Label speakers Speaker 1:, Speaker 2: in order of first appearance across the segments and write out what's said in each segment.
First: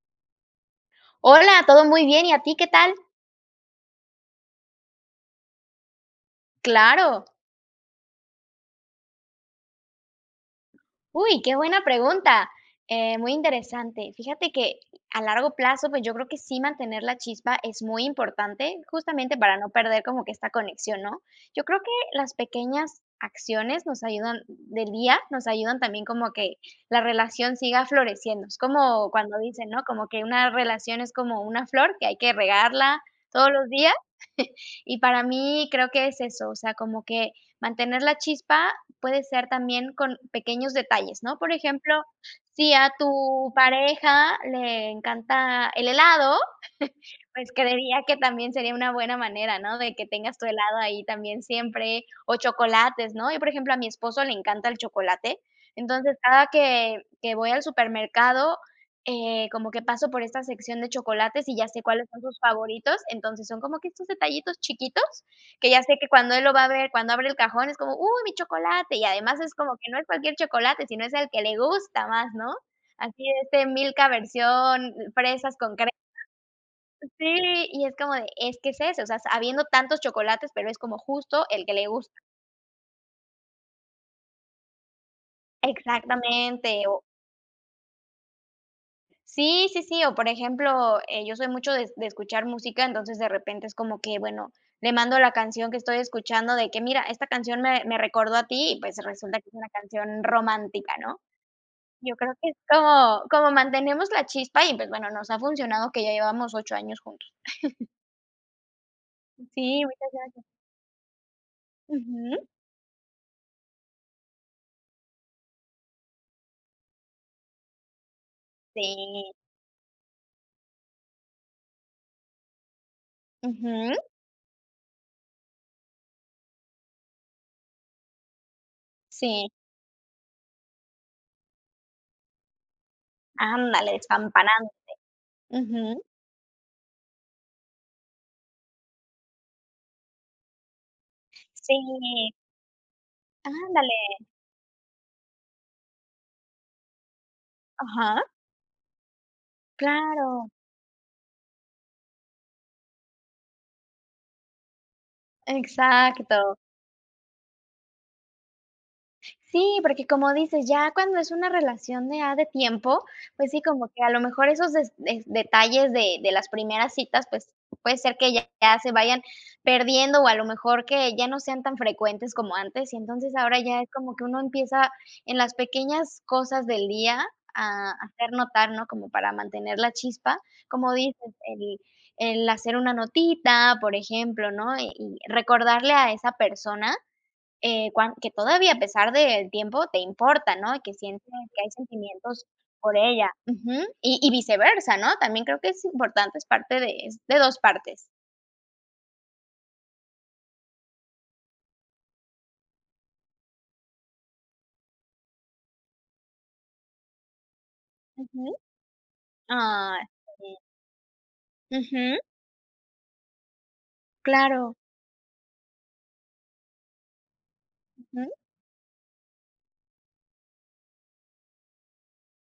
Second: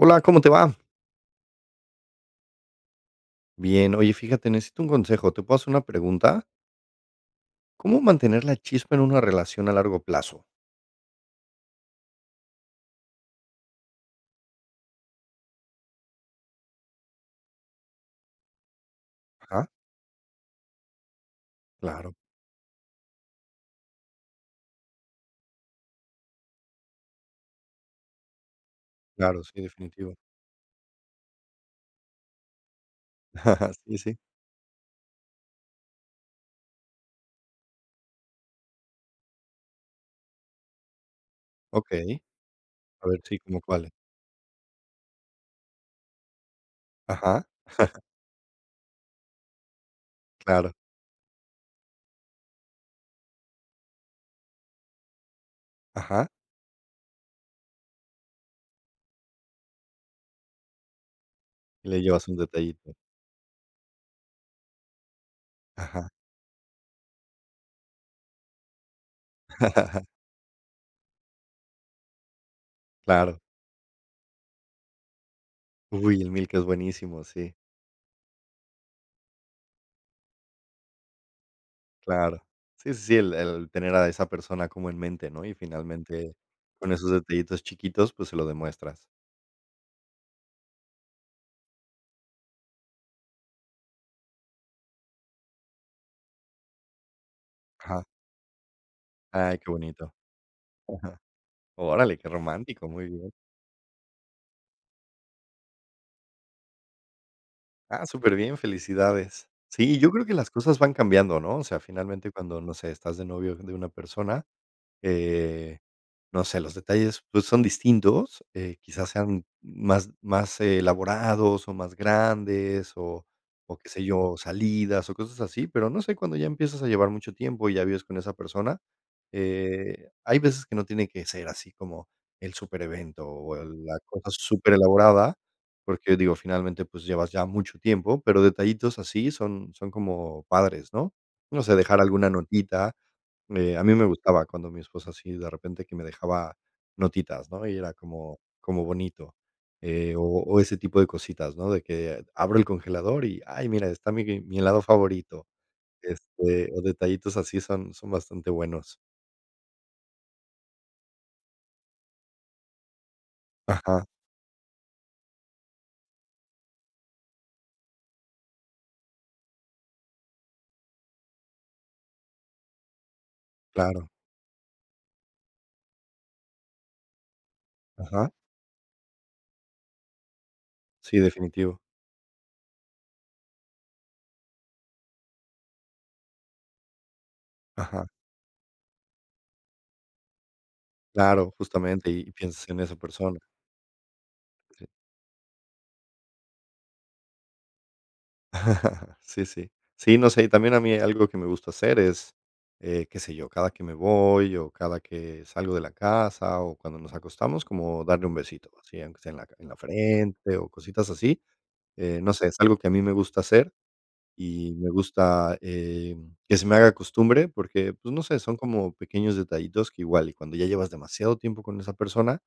Speaker 1: Hola, ¿cómo te va?
Speaker 2: Hola, todo muy bien. ¿Y a ti? ¿Qué tal?
Speaker 1: Bien, oye, fíjate, necesito un consejo, ¿te puedo hacer una pregunta?
Speaker 2: Claro.
Speaker 1: ¿Cómo mantener la chispa en una relación a largo plazo?
Speaker 2: Uy, qué buena pregunta, eh, muy interesante. Fíjate que, a largo plazo, pues, yo creo que sí mantener la chispa es muy importante, justamente para
Speaker 1: Ajá.
Speaker 2: no perder como que esta conexión, ¿no? Yo creo que,
Speaker 1: Claro.
Speaker 2: las pequeñas acciones nos ayudan del día nos ayudan también como que, la relación siga floreciendo. Es como cuando
Speaker 1: Claro, sí,
Speaker 2: dicen, ¿no? Como
Speaker 1: definitivo.
Speaker 2: que: "Una relación es como una flor, que hay que regarla todos los días".
Speaker 1: Sí, sí.
Speaker 2: Y para mí, creo que es eso, o sea, como que mantener la chispa puede ser también con pequeños detalles, ¿no? Por ejemplo,
Speaker 1: Okey.
Speaker 2: si a
Speaker 1: A ver, sí,
Speaker 2: tu
Speaker 1: ¿cómo cuáles?
Speaker 2: pareja le encanta el helado,
Speaker 1: Ajá.
Speaker 2: pues creería que también sería una buena manera, ¿no? De que tengas tu
Speaker 1: Claro.
Speaker 2: helado ahí también siempre, o chocolates, ¿no? Yo, por ejemplo, a mi esposo le encanta el chocolate, entonces,
Speaker 1: Ajá.
Speaker 2: cada que que voy al supermercado, eh, como que paso por esta sección de chocolates y ya sé
Speaker 1: Le
Speaker 2: cuáles son
Speaker 1: llevas un
Speaker 2: sus
Speaker 1: detallito.
Speaker 2: favoritos, entonces, son como que estos detallitos chiquitos, que ya sé
Speaker 1: Ajá.
Speaker 2: que cuando él lo va a ver, cuando abre el cajón, es como: "Uy, mi chocolate". Y además es como que no es cualquier chocolate, sino es el que le gusta más, ¿no? Así de
Speaker 1: Claro.
Speaker 2: este Milka versión, eh, fresas con cre
Speaker 1: Uy, el Milka es
Speaker 2: eh,
Speaker 1: buenísimo, sí.
Speaker 2: sí, y es como de, es que es ese, o sea, habiendo tantos chocolates, pero es como justo el que le gusta.
Speaker 1: Claro. Sí, sí, sí, el el tener a esa persona como en mente, ¿no? Y finalmente,
Speaker 2: Exactamente,
Speaker 1: con
Speaker 2: o
Speaker 1: esos detallitos chiquitos, pues se lo demuestras.
Speaker 2: Sí, sí, sí, o, por ejemplo, eh, yo soy mucho de, de escuchar música, entonces, de repente es como que, bueno, le mando la canción que estoy escuchando, de que: "Mira, esta canción me, me
Speaker 1: Ajá.
Speaker 2: recordó a ti". Y pues resulta que es
Speaker 1: Ay,
Speaker 2: una
Speaker 1: qué bonito.
Speaker 2: canción romántica,
Speaker 1: Ajá.
Speaker 2: ¿no? Yo
Speaker 1: Órale, qué
Speaker 2: creo que es
Speaker 1: romántico, muy
Speaker 2: como
Speaker 1: bien.
Speaker 2: como mantenemos la chispa y pues bueno, nos ha funcionado que ya llevamos 8 años juntos.
Speaker 1: Ah, superbién, felicidades.
Speaker 2: Sí,
Speaker 1: Sí,
Speaker 2: muchas
Speaker 1: yo creo que
Speaker 2: gracias.
Speaker 1: las cosas van cambiando, ¿no? O sea, finalmente,
Speaker 2: Ujú.
Speaker 1: cuando, no sé, estás de novio de una persona, eh, no sé, los detalles, pues, son distintos, eh, quizás
Speaker 2: Sí.
Speaker 1: sean más más elaborados o más grandes o o qué
Speaker 2: Ujú.
Speaker 1: sé yo, salidas o cosas así, pero no sé, cuando ya empiezas a llevar mucho tiempo y ya vives con esa persona,
Speaker 2: Si.
Speaker 1: eh, hay veces que no tiene que ser así como el superevento o
Speaker 2: Ándale,
Speaker 1: la cosa
Speaker 2: despampanante.
Speaker 1: superelaborada,
Speaker 2: Ujú.
Speaker 1: porque, digo, finalmente, pues llevas ya mucho tiempo, pero detallitos así son son como padres, ¿no? No sé, dejar alguna
Speaker 2: Si.
Speaker 1: notita. Me a mí
Speaker 2: Ándale.
Speaker 1: me gustaba cuando mi esposa así de repente que me dejaba notitas, ¿no? Y era
Speaker 2: Ajá.
Speaker 1: como como bonito, eh, o
Speaker 2: Claro.
Speaker 1: o ese tipo de cositas, ¿no? De que abro el congelador y, ay, mira, está mi mi helado favorito.
Speaker 2: Exacto.
Speaker 1: Este, o detallitos así son, son bastante buenos.
Speaker 2: Sí, porque, como dices, ya cuando es una relación de ya de tiempo, pues sí, como que
Speaker 1: Ajá.
Speaker 2: a lo mejor esos des detalles de de las primeras citas, pues, puede ser que ya se vayan perdiendo o a lo mejor que ya no sean tan frecuentes como antes, y entonces ahora ya es
Speaker 1: Claro.
Speaker 2: como que uno empieza, en las pequeñas cosas del día a hacer
Speaker 1: Ajá.
Speaker 2: notar, ¿no? Como para mantener la chispa, como
Speaker 1: Sí,
Speaker 2: dices, el
Speaker 1: definitivo.
Speaker 2: el hacer una notita, por ejemplo, ¿no? Y recordarle a esa persona, eh,
Speaker 1: Ajá.
Speaker 2: cuan que todavía, a pesar del tiempo, te importa, ¿no? Y que sientes
Speaker 1: Claro,
Speaker 2: que hay
Speaker 1: justamente y
Speaker 2: sentimientos
Speaker 1: piensas en esa
Speaker 2: por ella.
Speaker 1: persona.
Speaker 2: Ujú, y y viceversa, ¿no? También creo que es importante, es parte de de 2 partes.
Speaker 1: Sí, sí. Sí, no sé, y también a mí algo que me gusta hacer es, eh, qué sé yo, cada que me voy o cada que salgo de la casa o cuando nos acostamos, como darle un
Speaker 2: Ujú.
Speaker 1: besito así, aunque sea en la ca en la
Speaker 2: Ay,
Speaker 1: frente
Speaker 2: sí.
Speaker 1: o cositas así,
Speaker 2: Ujú.
Speaker 1: eh, no sé, es algo que a mí me gusta hacer y
Speaker 2: Claro.
Speaker 1: me gusta, eh, que se me haga costumbre, porque, pues, no
Speaker 2: Ujú.
Speaker 1: sé, son como pequeños detallitos que igual, y cuando ya llevas demasiado tiempo con esa persona,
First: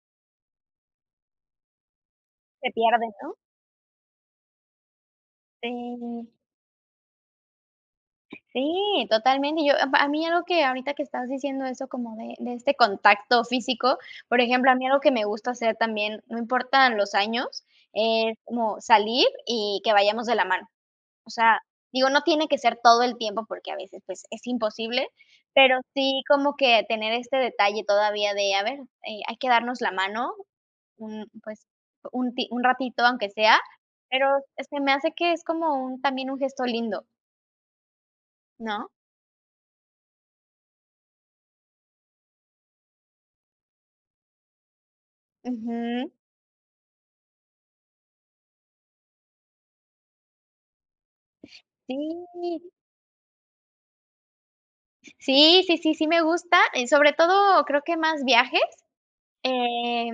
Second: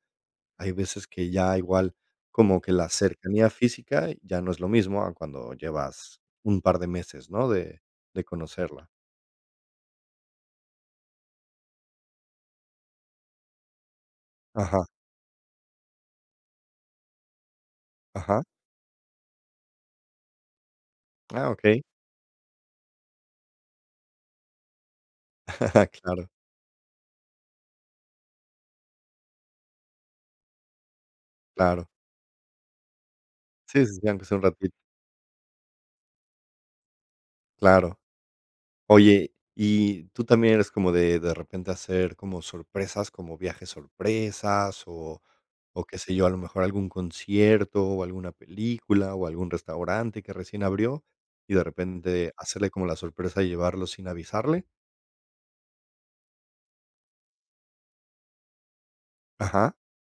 Speaker 1: hay veces que ya igual como
Speaker 2: Se
Speaker 1: que la
Speaker 2: pierde, ¿no?
Speaker 1: cercanía física ya no es lo mismo a cuando llevas
Speaker 2: Sí.
Speaker 1: un par de meses, ¿no?, de de conocerla.
Speaker 2: Sí, totalmente. Yo a p a mí algo que, ahorita que estás diciendo eso, como de de este contacto físico, por ejemplo, a mí
Speaker 1: Ajá.
Speaker 2: algo que me gusta hacer también, no importan los años, es
Speaker 1: Ajá.
Speaker 2: como salir y que vayamos de la mano. O
Speaker 1: Ah,
Speaker 2: sea,
Speaker 1: okey.
Speaker 2: digo, no tiene que ser todo el tiempo porque a veces, pues, es imposible, pero sí
Speaker 1: Claro.
Speaker 2: como que tener este detalle todavía de: "A ver, eh, hay que darnos la mano", un, pues,
Speaker 1: Claro.
Speaker 2: un ti un ratito aunque sea,
Speaker 1: Sí, sí, sí, aunque
Speaker 2: pero
Speaker 1: sea un ratito.
Speaker 2: se me hace que es como un también un gesto lindo.
Speaker 1: Claro.
Speaker 2: ¿No?
Speaker 1: Oye, ¿y tú también eres como de de repente hacer como sorpresas, como viajes sorpresas, o o qué
Speaker 2: Ujú.
Speaker 1: sé yo, a lo mejor algún concierto, o alguna película, o algún restaurante que recién abrió, y de repente hacerle
Speaker 2: Sí.
Speaker 1: como la sorpresa de llevarlo sin avisarle?
Speaker 2: Sí, sí, sí, sí me gusta, eh, sobre todo, creo que más viajes,
Speaker 1: Ajá.
Speaker 2: eh,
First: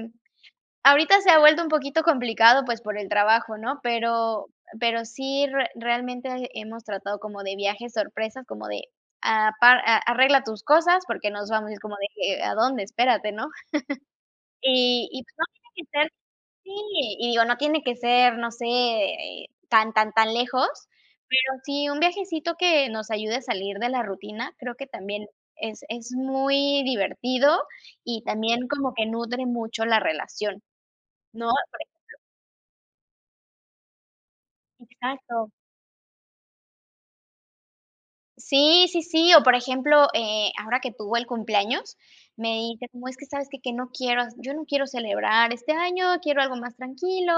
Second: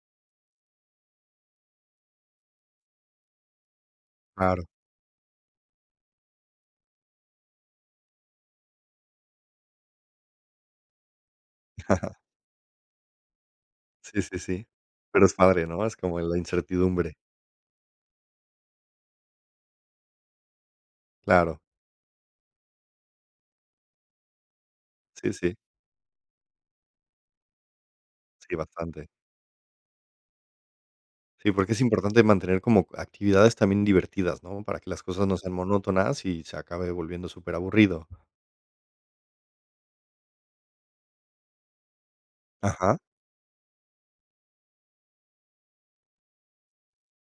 Speaker 2: ahorita se ha vuelto un poquito complicado, pues, por el trabajo, ¿no? Pero
Speaker 1: Claro.
Speaker 2: pero sí re realmente hemos tratado como de viajes sorpresa, como de apa a arregla tus cosas, porque nos vamos y es como de que: "¿A dónde? espérate", ¿no?
Speaker 1: Sí, sí, sí.
Speaker 2: Y y,
Speaker 1: Pero es
Speaker 2: pues, no
Speaker 1: padre,
Speaker 2: tiene que
Speaker 1: ¿no? Es
Speaker 2: ser
Speaker 1: como la
Speaker 2: Sí,
Speaker 1: incertidumbre.
Speaker 2: y digo, no tiene que ser, no sé, eh, tan, tan, tan lejos,
Speaker 1: Claro.
Speaker 2: pero sí, un viajecito que nos ayude a salir de la rutina, creo que también
Speaker 1: Sí, sí.
Speaker 2: es es muy divertido, y
Speaker 1: Sí,
Speaker 2: también como que
Speaker 1: bastante.
Speaker 2: nutre mucho la relación, ¿no?
Speaker 1: Sí, porque
Speaker 2: por
Speaker 1: es
Speaker 2: ejemplo
Speaker 1: importante mantener como actividades también divertidas, ¿no? para que las cosas no
Speaker 2: Exacto.
Speaker 1: sean monótonas y se acabe volviendo súper aburrido.
Speaker 2: Sí, sí, sí, o, por ejemplo, eh, ahora que tuvo el cumpleaños, me dice
Speaker 1: Ajá.
Speaker 2: como: "Es que ¿sabes que? que no quiero yo no quiero celebrar este año, quiero algo más tranquilo".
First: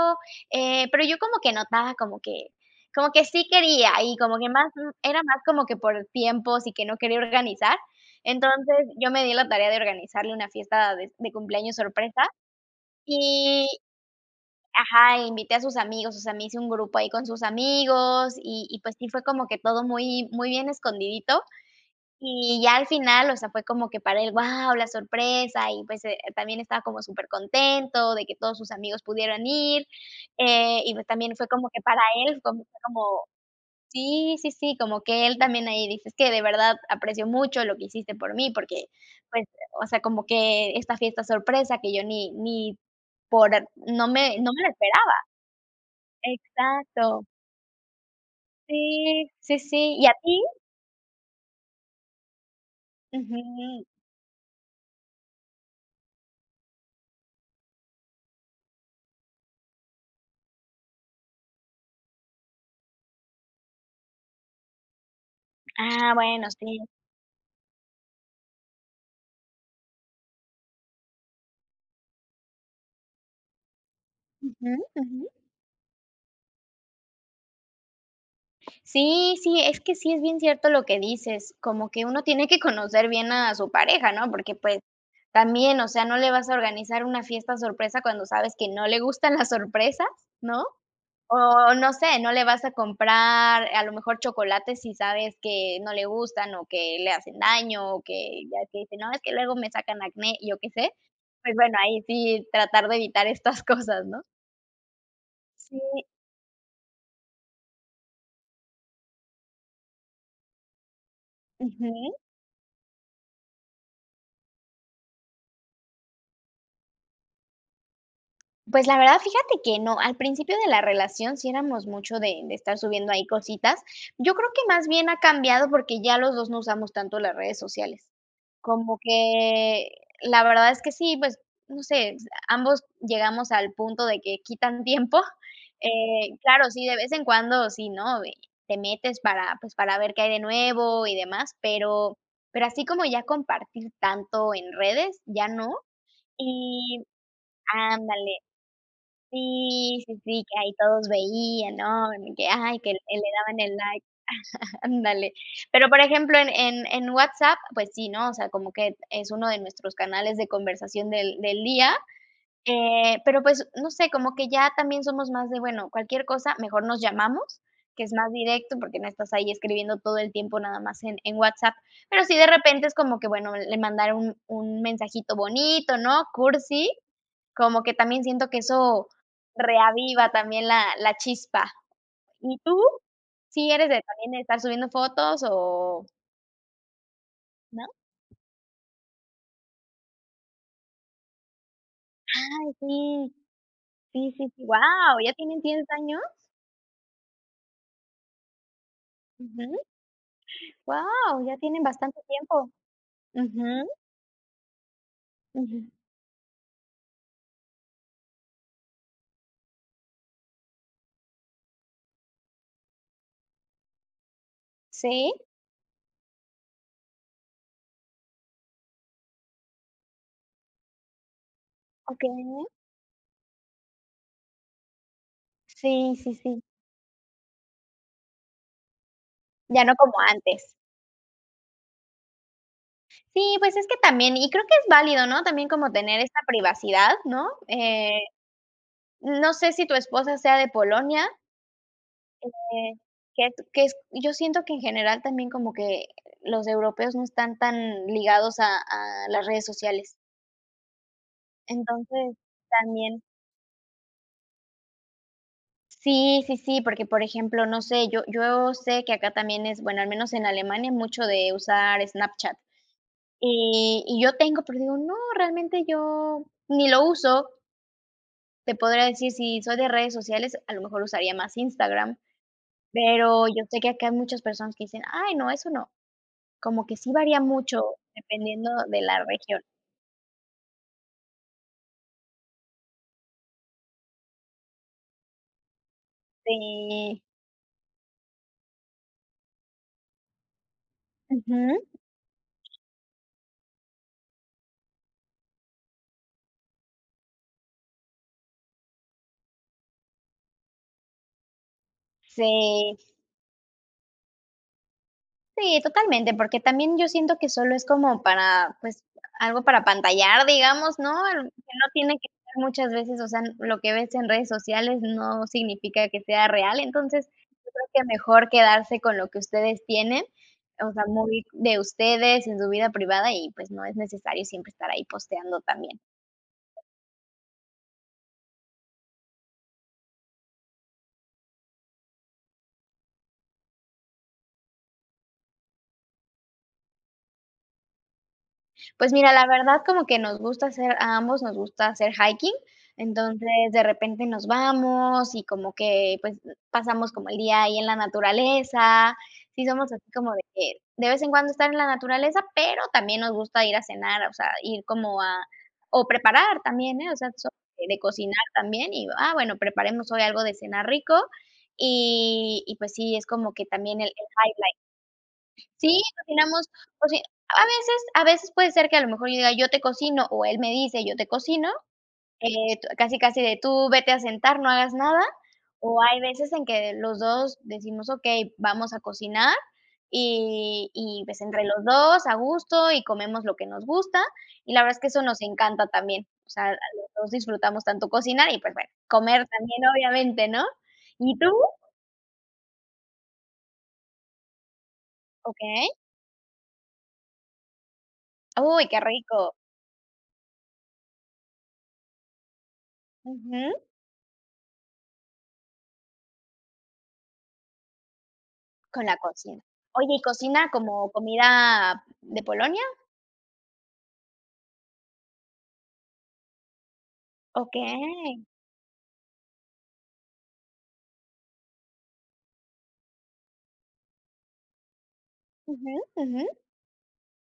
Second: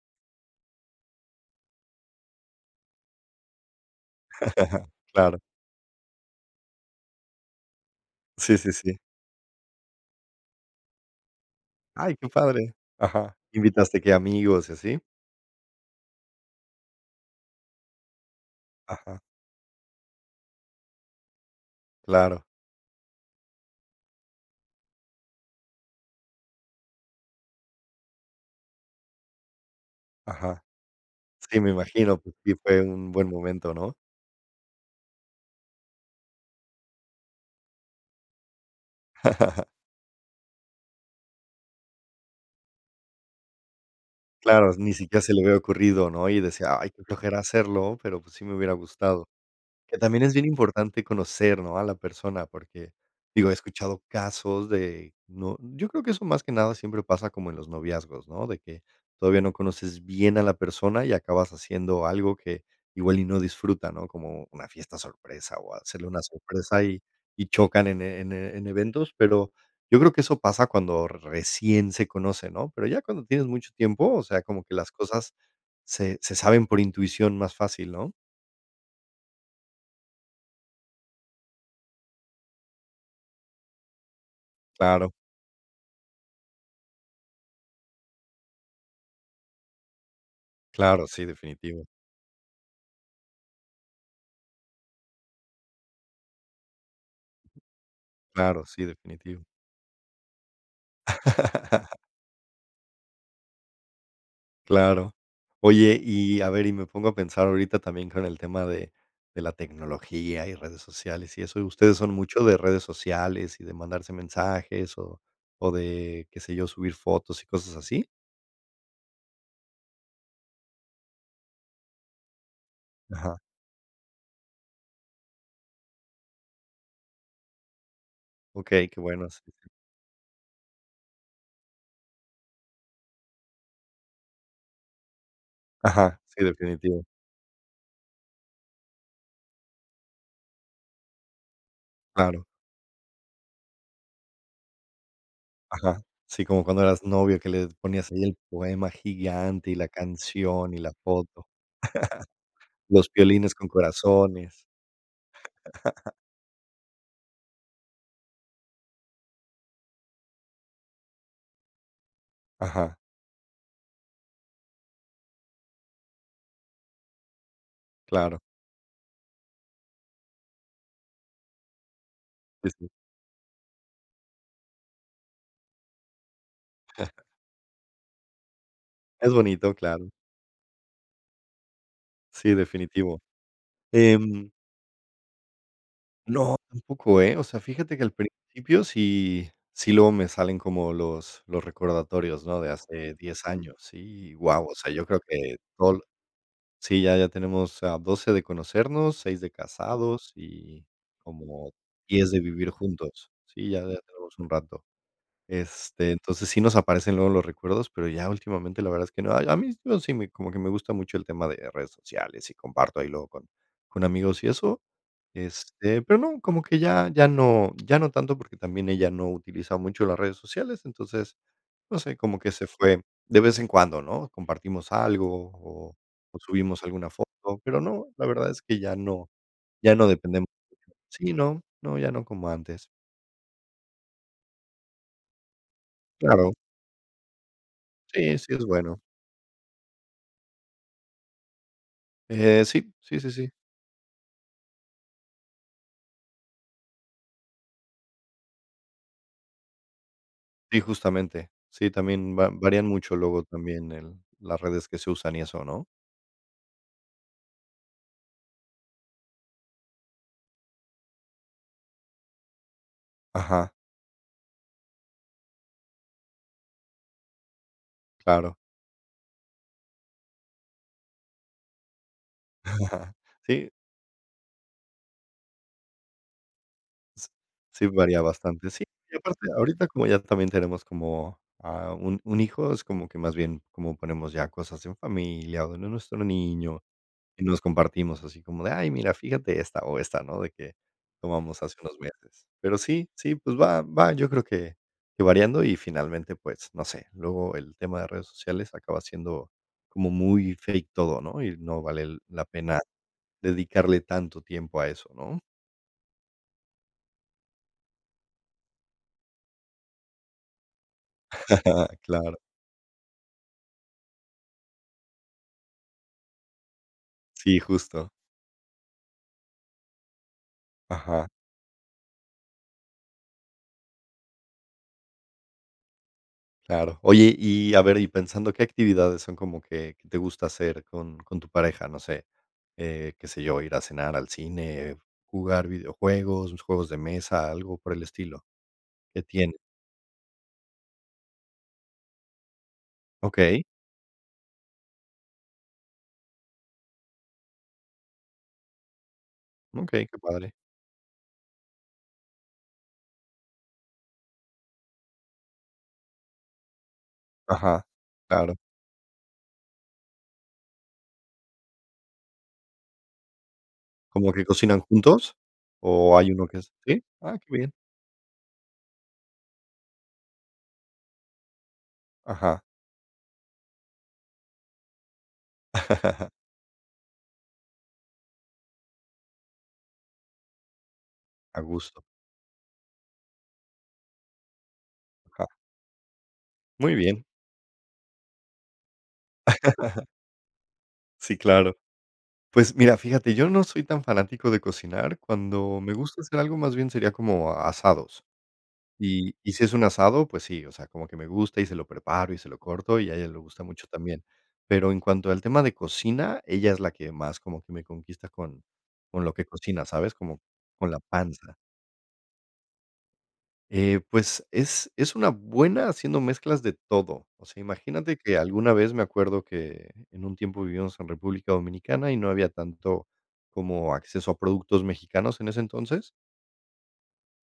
Speaker 2: Eh, pero yo como que notaba como que como que sí quería, y como que más n era más
Speaker 1: Claro.
Speaker 2: como que por tiempos y que no quería organizar.
Speaker 1: Sí, sí,
Speaker 2: Entonces,
Speaker 1: sí.
Speaker 2: yo me di a la tarea de organizarle una fiesta de de cumpleaños
Speaker 1: Ay,
Speaker 2: sorpresa
Speaker 1: qué padre. Ajá.
Speaker 2: y
Speaker 1: ¿Invitaste qué, amigos y así?
Speaker 2: Ajá, invité a sus amigos, o sea, me hice un grupo ahí con sus amigos y y, pues, sí
Speaker 1: Ajá.
Speaker 2: fue como que todo muy muy bien escondidito.
Speaker 1: Claro.
Speaker 2: Y ya al final, o sea, fue como que para él, guau, la sorpresa y, pues, eh, también estaba como super contento de que todos sus amigos pudieran ir,
Speaker 1: Ajá.
Speaker 2: eh, y pues también fue
Speaker 1: Sí,
Speaker 2: como
Speaker 1: me
Speaker 2: que para
Speaker 1: imagino, pues,
Speaker 2: él,
Speaker 1: sí
Speaker 2: también fue
Speaker 1: fue un
Speaker 2: como
Speaker 1: buen momento, ¿no?
Speaker 2: Sí, sí, sí, como que él también ahí dice: "Es que de verdad aprecio mucho lo que hiciste por mí, porque pues, o sea, como que esta fiesta sorpresa que yo ni ni por n no me no me la
Speaker 1: Claro, ni
Speaker 2: esperaba".
Speaker 1: siquiera se le había ocurrido, ¿no? y decía: "Ay, qué
Speaker 2: Exacto.
Speaker 1: flojera hacerlo, pero, pues, sí me hubiera gustado".
Speaker 2: Sí, sí, sí.
Speaker 1: Que
Speaker 2: ¿Y a
Speaker 1: también es
Speaker 2: tí?
Speaker 1: bien importante conocer, ¿no? a la persona, porque, digo, he
Speaker 2: Ujú.
Speaker 1: escuchado casos de, ¿no? yo creo que eso más que nada siempre pasa como en los noviazgos, ¿no? de que todavía no conoces bien a la persona y acabas haciendo algo que igual y no disfruta, ¿no? como una fiesta sorpresa o hacerle
Speaker 2: Ah,
Speaker 1: una
Speaker 2: bueno, sí.
Speaker 1: sorpresa y y chocan en en en eventos, pero yo creo que eso pasa cuando recién se conocen, ¿no? pero ya cuando tienes mucho tiempo, o sea, como
Speaker 2: Ujú,
Speaker 1: que las
Speaker 2: ujú.
Speaker 1: cosas se se saben por intuición más fácil, ¿no?
Speaker 2: Sí, sí, es que sí es bien cierto lo que dices, como que uno tiene que conocer bien a su pareja, ¿no? porque, pues,
Speaker 1: Claro.
Speaker 2: también, o sea, no le vas a organizar una fiesta sorpresa cuando sabes que no le gustan la sorpresa, ¿no?,
Speaker 1: Claro, sí,
Speaker 2: o
Speaker 1: definitivo.
Speaker 2: no sé, no le vas a comprar, a lo mejor, chocolate si sabes que no le gustan, o que le hacen daño, o que ya
Speaker 1: Claro,
Speaker 2: ves que
Speaker 1: sí,
Speaker 2: dicen: "No, es que
Speaker 1: definitivo.
Speaker 2: luego me sacan acné", y yo qué sé, pues bueno, ahí sí tratar de evitar estas cosas, ¿no?
Speaker 1: Claro. Oye,
Speaker 2: Sí.
Speaker 1: y a ver, y me pongo a pensar ahorita también con el tema de de la tecnología, y redes sociales, y eso, ¿ustedes son
Speaker 2: Ujú.
Speaker 1: mucho de redes sociales y de mandarse mensajes o o de, qué sé yo, subir fotos y cosas así?
Speaker 2: Pues, la verdad fíjate que no. Al principio de la relación sí eramos mucho de de estar subiendo ahí
Speaker 1: Ajá.
Speaker 2: cositas. Yo creo que más bien ha cambiado porque ya los dos no usamos tanto las redes sociales.
Speaker 1: Okey, qué
Speaker 2: Como
Speaker 1: bueno, sí.
Speaker 2: que, la verdad es que sí, pues, no sé, ambos llegamos al punto de que quitan tiempo,
Speaker 1: Aja,
Speaker 2: eh,
Speaker 1: sí,
Speaker 2: claro, sí, de
Speaker 1: definitivo.
Speaker 2: vez en cuando sí, ¿no?, eh, te metes para, pues, para ver qué hay de nuevo y demás, pero
Speaker 1: Claro.
Speaker 2: pero así como ya compartir tanto en redes, ya no.
Speaker 1: Ajá. Sí, como cuando eras
Speaker 2: Y
Speaker 1: novio que le ponías ahí el
Speaker 2: Ándale.
Speaker 1: poema gigante, y la
Speaker 2: Sí, sí, sí, que
Speaker 1: canción,
Speaker 2: ahí
Speaker 1: y la
Speaker 2: todos
Speaker 1: foto.
Speaker 2: veían, ¿no?, y que, ay, que le
Speaker 1: Los piolines
Speaker 2: daban
Speaker 1: con
Speaker 2: el like.
Speaker 1: corazones.
Speaker 2: Ándale. Pero por ejemplo, en en en WhatsApp, pues sí, ¿no? o sea, como que es 1 de nuestros canales de conversación del del día,
Speaker 1: Ajá.
Speaker 2: eh, pero pues, no sé, como que ya también somos más de: "Bueno, cualquier cosa, mejor nos llamamos", que es más
Speaker 1: Claro.
Speaker 2: directo porque no estás ahí escribiendo todo el tiempo nada más en en WhatsApp, pero sí, de
Speaker 1: Sí,
Speaker 2: repente
Speaker 1: sí.
Speaker 2: es como que: "Bueno, le mandaré un un mensajito bonito", ¿no?, cursi. Como que también siento que eso
Speaker 1: Es bonito, claro.
Speaker 2: reaviva también la la chispa,
Speaker 1: Sí,
Speaker 2: ¿y tú?
Speaker 1: definitivo,
Speaker 2: ¿sí eres de también de
Speaker 1: em
Speaker 2: estar subiendo fotos o?
Speaker 1: No, tampoco, eh, o sea,
Speaker 2: ¿No?
Speaker 1: fíjate que al principio sí sí luego me salen como los los recordatorios, ¿no?, de
Speaker 2: Ay,
Speaker 1: hace
Speaker 2: sí.
Speaker 1: 10 años, sí,
Speaker 2: Sí,
Speaker 1: y
Speaker 2: sí, sí,
Speaker 1: guau, o sea, yo
Speaker 2: guau,
Speaker 1: creo
Speaker 2: ¿ya
Speaker 1: que
Speaker 2: tienen 10
Speaker 1: todo lo
Speaker 2: años?
Speaker 1: sí, ya ya tenemos, ah, 12 de conocernos, 6 de
Speaker 2: Ujú.
Speaker 1: casados y
Speaker 2: Guau, ya
Speaker 1: como
Speaker 2: tienen bastante
Speaker 1: diez de
Speaker 2: tiempo.
Speaker 1: vivir juntos, sí, ya
Speaker 2: Ujú.
Speaker 1: ya tenemos un rato,
Speaker 2: Ujú.
Speaker 1: este, entonces, sí nos aparecen luego los recuerdos, pero ya últimamente, la verdad es que no. Ay, a mí, yo sí me como que me gusta mucho el tema de redes sociales y comparto ahí luego con con amigos y eso,
Speaker 2: ¿Sí?
Speaker 1: este, pero no, como que ya ya no ya no tanto porque también ella no utiliza mucho las redes sociales. Entonces, no sé, como que se
Speaker 2: Okey.
Speaker 1: fue. De vez en cuando, ¿no?, compartimos algo o
Speaker 2: Sí, sí,
Speaker 1: o
Speaker 2: sí.
Speaker 1: subimos alguna foto, pero no, la verdad es que ya no
Speaker 2: Ya no
Speaker 1: ya no
Speaker 2: como
Speaker 1: dependemos
Speaker 2: antes.
Speaker 1: [unintelligible] Sí, no no, ya no como antes.
Speaker 2: Sí, pues, es que también, y creo que es válido, ¿no? también como tener esta
Speaker 1: Claro.
Speaker 2: privacidad, ¿no?, eh,
Speaker 1: Sí, sí es bueno.
Speaker 2: no sé si tu esposa sea de Polonia
Speaker 1: Eh,
Speaker 2: eh,
Speaker 1: sí, sí, sí,
Speaker 2: que
Speaker 1: sí.
Speaker 2: es que es yo siento que en general también como que, eh, los europeos no están tan ligados a a las redes sociales.
Speaker 1: Sí, justamente. Sí,
Speaker 2: Entonces,
Speaker 1: también va varían mucho,
Speaker 2: también
Speaker 1: luego también, el las redes que se usan y eso, ¿no?
Speaker 2: Sí, sí, sí, porque, por ejemplo, no sé, yo yo sé que acá también es, bueno, al menos en Alemania mucho de usar Snapchat,
Speaker 1: Ajá.
Speaker 2: y y yo tengo, pero digo: "No, realmente yo ni lo uso".
Speaker 1: Claro.
Speaker 2: Te podría decir, si soy de redes sociales, a lo mejor usaría más Instagram. Pero yo
Speaker 1: Sí.
Speaker 2: sé que acá hay muchas personas que dicen: "Ay no, eso no". Como que sí varía mucho
Speaker 1: Sí varía bastante.
Speaker 2: dependiendo
Speaker 1: Sí.
Speaker 2: de
Speaker 1: Y
Speaker 2: la
Speaker 1: aparte,
Speaker 2: región.
Speaker 1: ahorita como ya también tenemos como, ah, un un hijo, es como que más bien como ponemos ya cosas en familia o de nuestro niño
Speaker 2: Sí.
Speaker 1: y nos compartimos así como de: "Ay, mira fíjate esta o esta", ¿no?, de que tomamos hace
Speaker 2: Ujú.
Speaker 1: unos meses. Pero sí, sí, pues, va va yo creo que que variando. Y finalmente, pues, no sé, luego el tema de redes sociales acaba siendo como muy fake todo, ¿no?, y no vale la pena
Speaker 2: Sí.
Speaker 1: dedicarle tanto tiempo a eso, ¿no?
Speaker 2: Sí, totalmente, porque también yo siento que solo es como para, pues, algo para apantallar, digamos, ¿no?, aunque no tiene que
Speaker 1: Claro.
Speaker 2: ser muchas veces, o sea, lo que ves en redes sociales no significa que sea real. Entonces, yo
Speaker 1: Sí,
Speaker 2: creo que
Speaker 1: justo.
Speaker 2: mejor quedarse con lo que ustedes tienen, o sea,
Speaker 1: Ajá.
Speaker 2: muy de ustedes en su vida privada y, pues, no es necesario siempre estar ahí posteando también.
Speaker 1: Claro. Oye, y a ver, y pensando, ¿qué actividades son como que que te gusta hacer con con tu pareja? No sé. Eh, qué sé yo, ir a cenar, al cine, jugar videojuegos, sus juegos de mesa, algo por el estilo.
Speaker 2: Pues,
Speaker 1: ¿Qué
Speaker 2: mira, la
Speaker 1: tienen?
Speaker 2: verdad como que nos gusta hacer, a ambos nos gusta hacer hiking. Entonces,
Speaker 1: Okey.
Speaker 2: de repente nos vamos y como que, pues, pasamos como el día ahí en la naturaleza. Sí somos así
Speaker 1: Okey, qué
Speaker 2: como de
Speaker 1: padre.
Speaker 2: que, de vez en cuando, estar en la naturaleza, pero también nos gusta ir a cenar, o sea, ir como a o preparar también, ¿eh?, o sea, so [unintelligible]
Speaker 1: Ajá.
Speaker 2: de cocinar
Speaker 1: Claro.
Speaker 2: también y, ah, bueno, preparemos hoy algo de cenar rico y y, pues, sí, es como que también el el
Speaker 1: ¿Como que
Speaker 2: highlight.
Speaker 1: cocinan juntos?
Speaker 2: Sí,
Speaker 1: ¿O hay uno que
Speaker 2: cocinamos,
Speaker 1: es? ¿Sí?
Speaker 2: coci
Speaker 1: Ah, qué
Speaker 2: A
Speaker 1: bien.
Speaker 2: veces a veces puede ser que a lo mejor yo diga: "Yo te cocino", o él me dice: "Yo te cocino",
Speaker 1: Ajá.
Speaker 2: eh, tu, casi, casi de tú vete a sentar, no hagas nada, o hay veces en que los 2 decimos: "Okey, vamos a cocinar", y y, pues,
Speaker 1: A
Speaker 2: entre los
Speaker 1: gusto.
Speaker 2: 2 a gusto y comemos lo que nos gusta, y la verdad es que eso nos
Speaker 1: Ajá.
Speaker 2: encanta también. O sea,
Speaker 1: Muy
Speaker 2: los
Speaker 1: bien.
Speaker 2: 2 disfrutamos tanto cocinar y, pues, bueno, comer también obviamente, ¿no?
Speaker 1: Sí,
Speaker 2: ¿Y tú?
Speaker 1: claro. Pues, mira, fíjate, yo no soy tan fanático de cocinar. Cuando
Speaker 2: Okey.
Speaker 1: me gusta hacer algo, más bien sería como a asados.
Speaker 2: Uy, qué
Speaker 1: Y y
Speaker 2: rico.
Speaker 1: si es un asado, pues sí, o sea, como que me gusta y se lo preparo y se lo corto, y a ella le gusta
Speaker 2: Ujú.
Speaker 1: mucho también. Pero en cuanto al tema de cocina, ella es la que más como que me conquista con
Speaker 2: Con la
Speaker 1: con lo que
Speaker 2: cocina.
Speaker 1: cocina, ¿sabes?,
Speaker 2: Oye, ¿y
Speaker 1: como
Speaker 2: cocina
Speaker 1: con la
Speaker 2: como
Speaker 1: panza.
Speaker 2: comida de Polonia?
Speaker 1: Eh, pues, es es una buena haciendo mezclas de todo. O sea, imagínate que
Speaker 2: Okey.
Speaker 1: alguna vez me acuerdo que en un tiempo vivíamos en República Dominicana y no había tanto como acceso a productos mexicanos en ese
Speaker 2: Ujú,
Speaker 1: entonces.
Speaker 2: ujú.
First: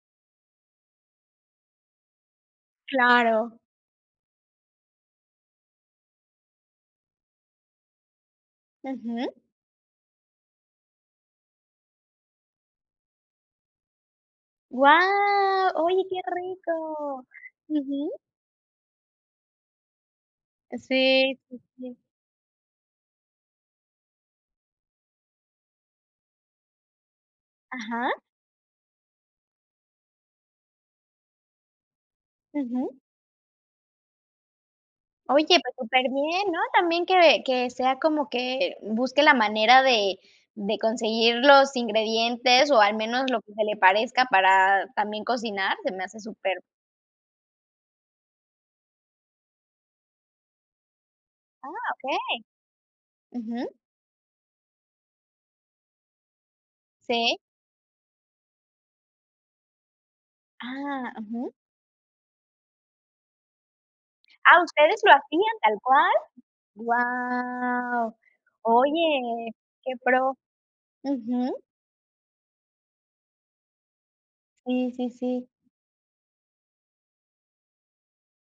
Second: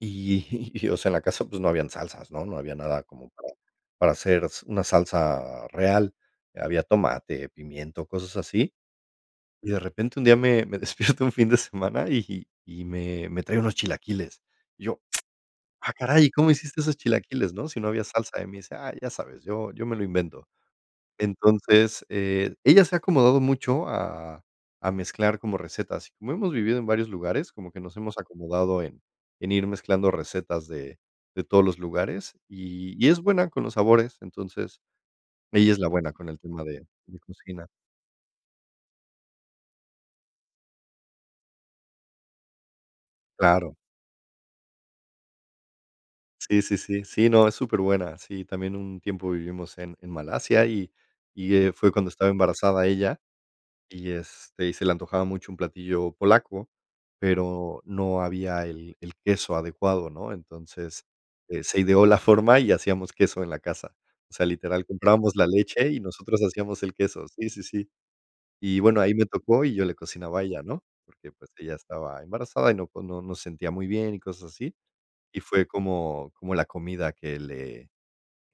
Speaker 1: Y y o sea, en la casa, pues, no habían salsas, ¿no? No había nada como para
Speaker 2: Claro.
Speaker 1: para hacer una salsa real. Había tomate, pimiento, cosas así.
Speaker 2: Ujú.
Speaker 1: Y de repente un día me me despierto un fin de semana y y me me trae unos chilaquiles. Y yo,
Speaker 2: Guau,
Speaker 1: "Ah,
Speaker 2: oye, qué
Speaker 1: caray, ¿cómo hiciste esos
Speaker 2: rico.
Speaker 1: chilaquiles?, ¿no? Si no había
Speaker 2: Ujú.
Speaker 1: salsa". Y me dice: "Ah, ya sabes, yo yo me lo invento".
Speaker 2: Sí, sí, sí.
Speaker 1: Entonces, eh, ella se ha acomodado mucho a a mezclar como recetas. Como hemos vivido en varios lugares, como que nos
Speaker 2: Ajá.
Speaker 1: hemos acomodado en en ir mezclando recetas de de todos los lugares, y
Speaker 2: Ujú.
Speaker 1: y es buena con los sabores. Entonces,
Speaker 2: Oye,
Speaker 1: ella
Speaker 2: pues
Speaker 1: es la buena con el
Speaker 2: superbién, ¿no?
Speaker 1: tema de
Speaker 2: También
Speaker 1: de
Speaker 2: que que
Speaker 1: cocina.
Speaker 2: sea como que busque la manera de de conseguir los ingredientes o al menos lo que se
Speaker 1: Claro.
Speaker 2: le parezca para también cocinar, se me hace
Speaker 1: Sí,
Speaker 2: súper
Speaker 1: sí, sí. Sí, no, es súper buena. Sí, también un tiempo vivimos en en Malasia y y,
Speaker 2: Ah,
Speaker 1: eh, fue cuando estaba
Speaker 2: okey.
Speaker 1: embarazada ella
Speaker 2: Ujú.
Speaker 1: y, este, y se la antojaba mucho un platillo polaco,
Speaker 2: Sí.
Speaker 1: pero no había el el queso adecuado, ¿no? Entonces,
Speaker 2: Ah, ujú.
Speaker 1: eh, se ideó la forma y hacíamos queso en la casa. O sea,
Speaker 2: Ah,
Speaker 1: literal,
Speaker 2: ¿ustedes lo
Speaker 1: comprábamos la
Speaker 2: hacían tal
Speaker 1: leche y
Speaker 2: cual?
Speaker 1: nosotros hacíamos el queso. Sí, sí, sí.
Speaker 2: Guau.
Speaker 1: Y bueno, ahí me
Speaker 2: Oye,
Speaker 1: tocó y yo
Speaker 2: qué
Speaker 1: le
Speaker 2: pro.
Speaker 1: cocinaba a ella, ¿no? Porque, pues,
Speaker 2: Ujú.
Speaker 1: ella estaba embarazada y no, pues, no no sentía muy bien y cosas así,
Speaker 2: Sí, sí,
Speaker 1: y
Speaker 2: sí.
Speaker 1: fue como como la comida que le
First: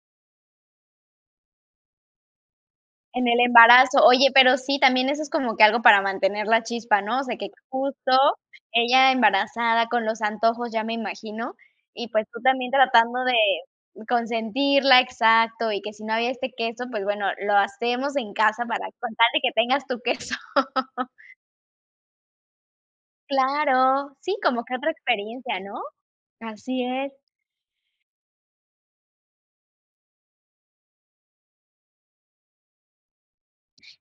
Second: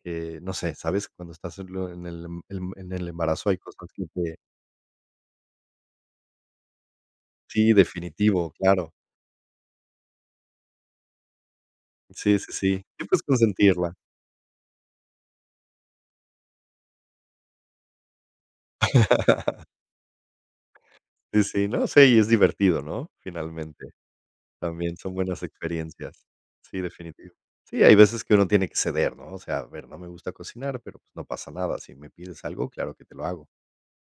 Speaker 1: que, no sé, ¿sabes? Cuando estás en l en el em en el en el
Speaker 2: En el
Speaker 1: embarazo hay cosas
Speaker 2: embarazo.
Speaker 1: que
Speaker 2: Oye,
Speaker 1: te
Speaker 2: pero sí, también eso es como que algo para mantener la chispa, ¿no? O sea, que
Speaker 1: Sí,
Speaker 2: justo
Speaker 1: definitivo, claro.
Speaker 2: ella embarazada con los antojos, ya me imagino, y, pues,
Speaker 1: Sí,
Speaker 2: tú
Speaker 1: sí,
Speaker 2: también
Speaker 1: sí. Y,
Speaker 2: tratando
Speaker 1: pues,
Speaker 2: de
Speaker 1: consentirla.
Speaker 2: consentirla. Exacto, y que si no había este queso, pues, bueno, lo hacemos en casa para con tal de que tengas tu queso.
Speaker 1: Sí, sí, ¿no?, sí, y es divertido, ¿no? Finalmente.
Speaker 2: Claro, sí, como que otra
Speaker 1: También son buenas
Speaker 2: experiencia, ¿no?
Speaker 1: experiencias. Sí,
Speaker 2: Así es.
Speaker 1: definitivo. Sí, hay veces que uno tiene que ceder, ¿no? O sea, a ver, no me gusta cocinar, pero, pues, no pasa nada. Si me pides algo, claro que te lo hago.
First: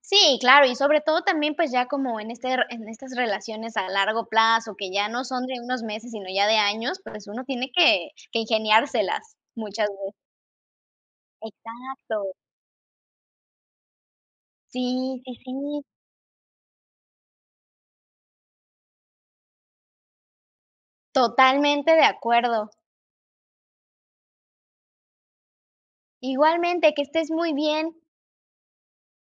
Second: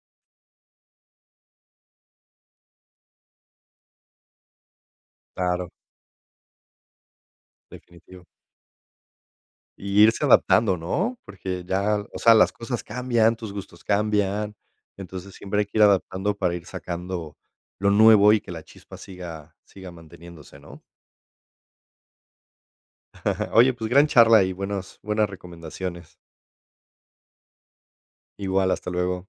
Speaker 2: Sí, claro. Y sobre todo también, pues, ya como en este r en estas relaciones a largo plazo, que ya no son de
Speaker 1: Claro.
Speaker 2: unos meses, sino ya de años, pues, uno tiene que
Speaker 1: Definitivo.
Speaker 2: que ingeniárselas muchas
Speaker 1: Y
Speaker 2: veces.
Speaker 1: irse adaptando, ¿no? Porque ya, o
Speaker 2: Exacto.
Speaker 1: sea, las cosas cambian, tus gustos cambian.
Speaker 2: Sí, sí,
Speaker 1: Entonces, siempre hay que ir
Speaker 2: sí.
Speaker 1: adaptando para ir sacando lo nuevo y que la chispa siga siga manteniéndose, ¿no?
Speaker 2: Totalmente de acuerdo.
Speaker 1: Oye, pues, gran charla y buenos buenas recomendaciones.
Speaker 2: Igualmente, que estés muy bien.
Speaker 1: Igual, hasta luego.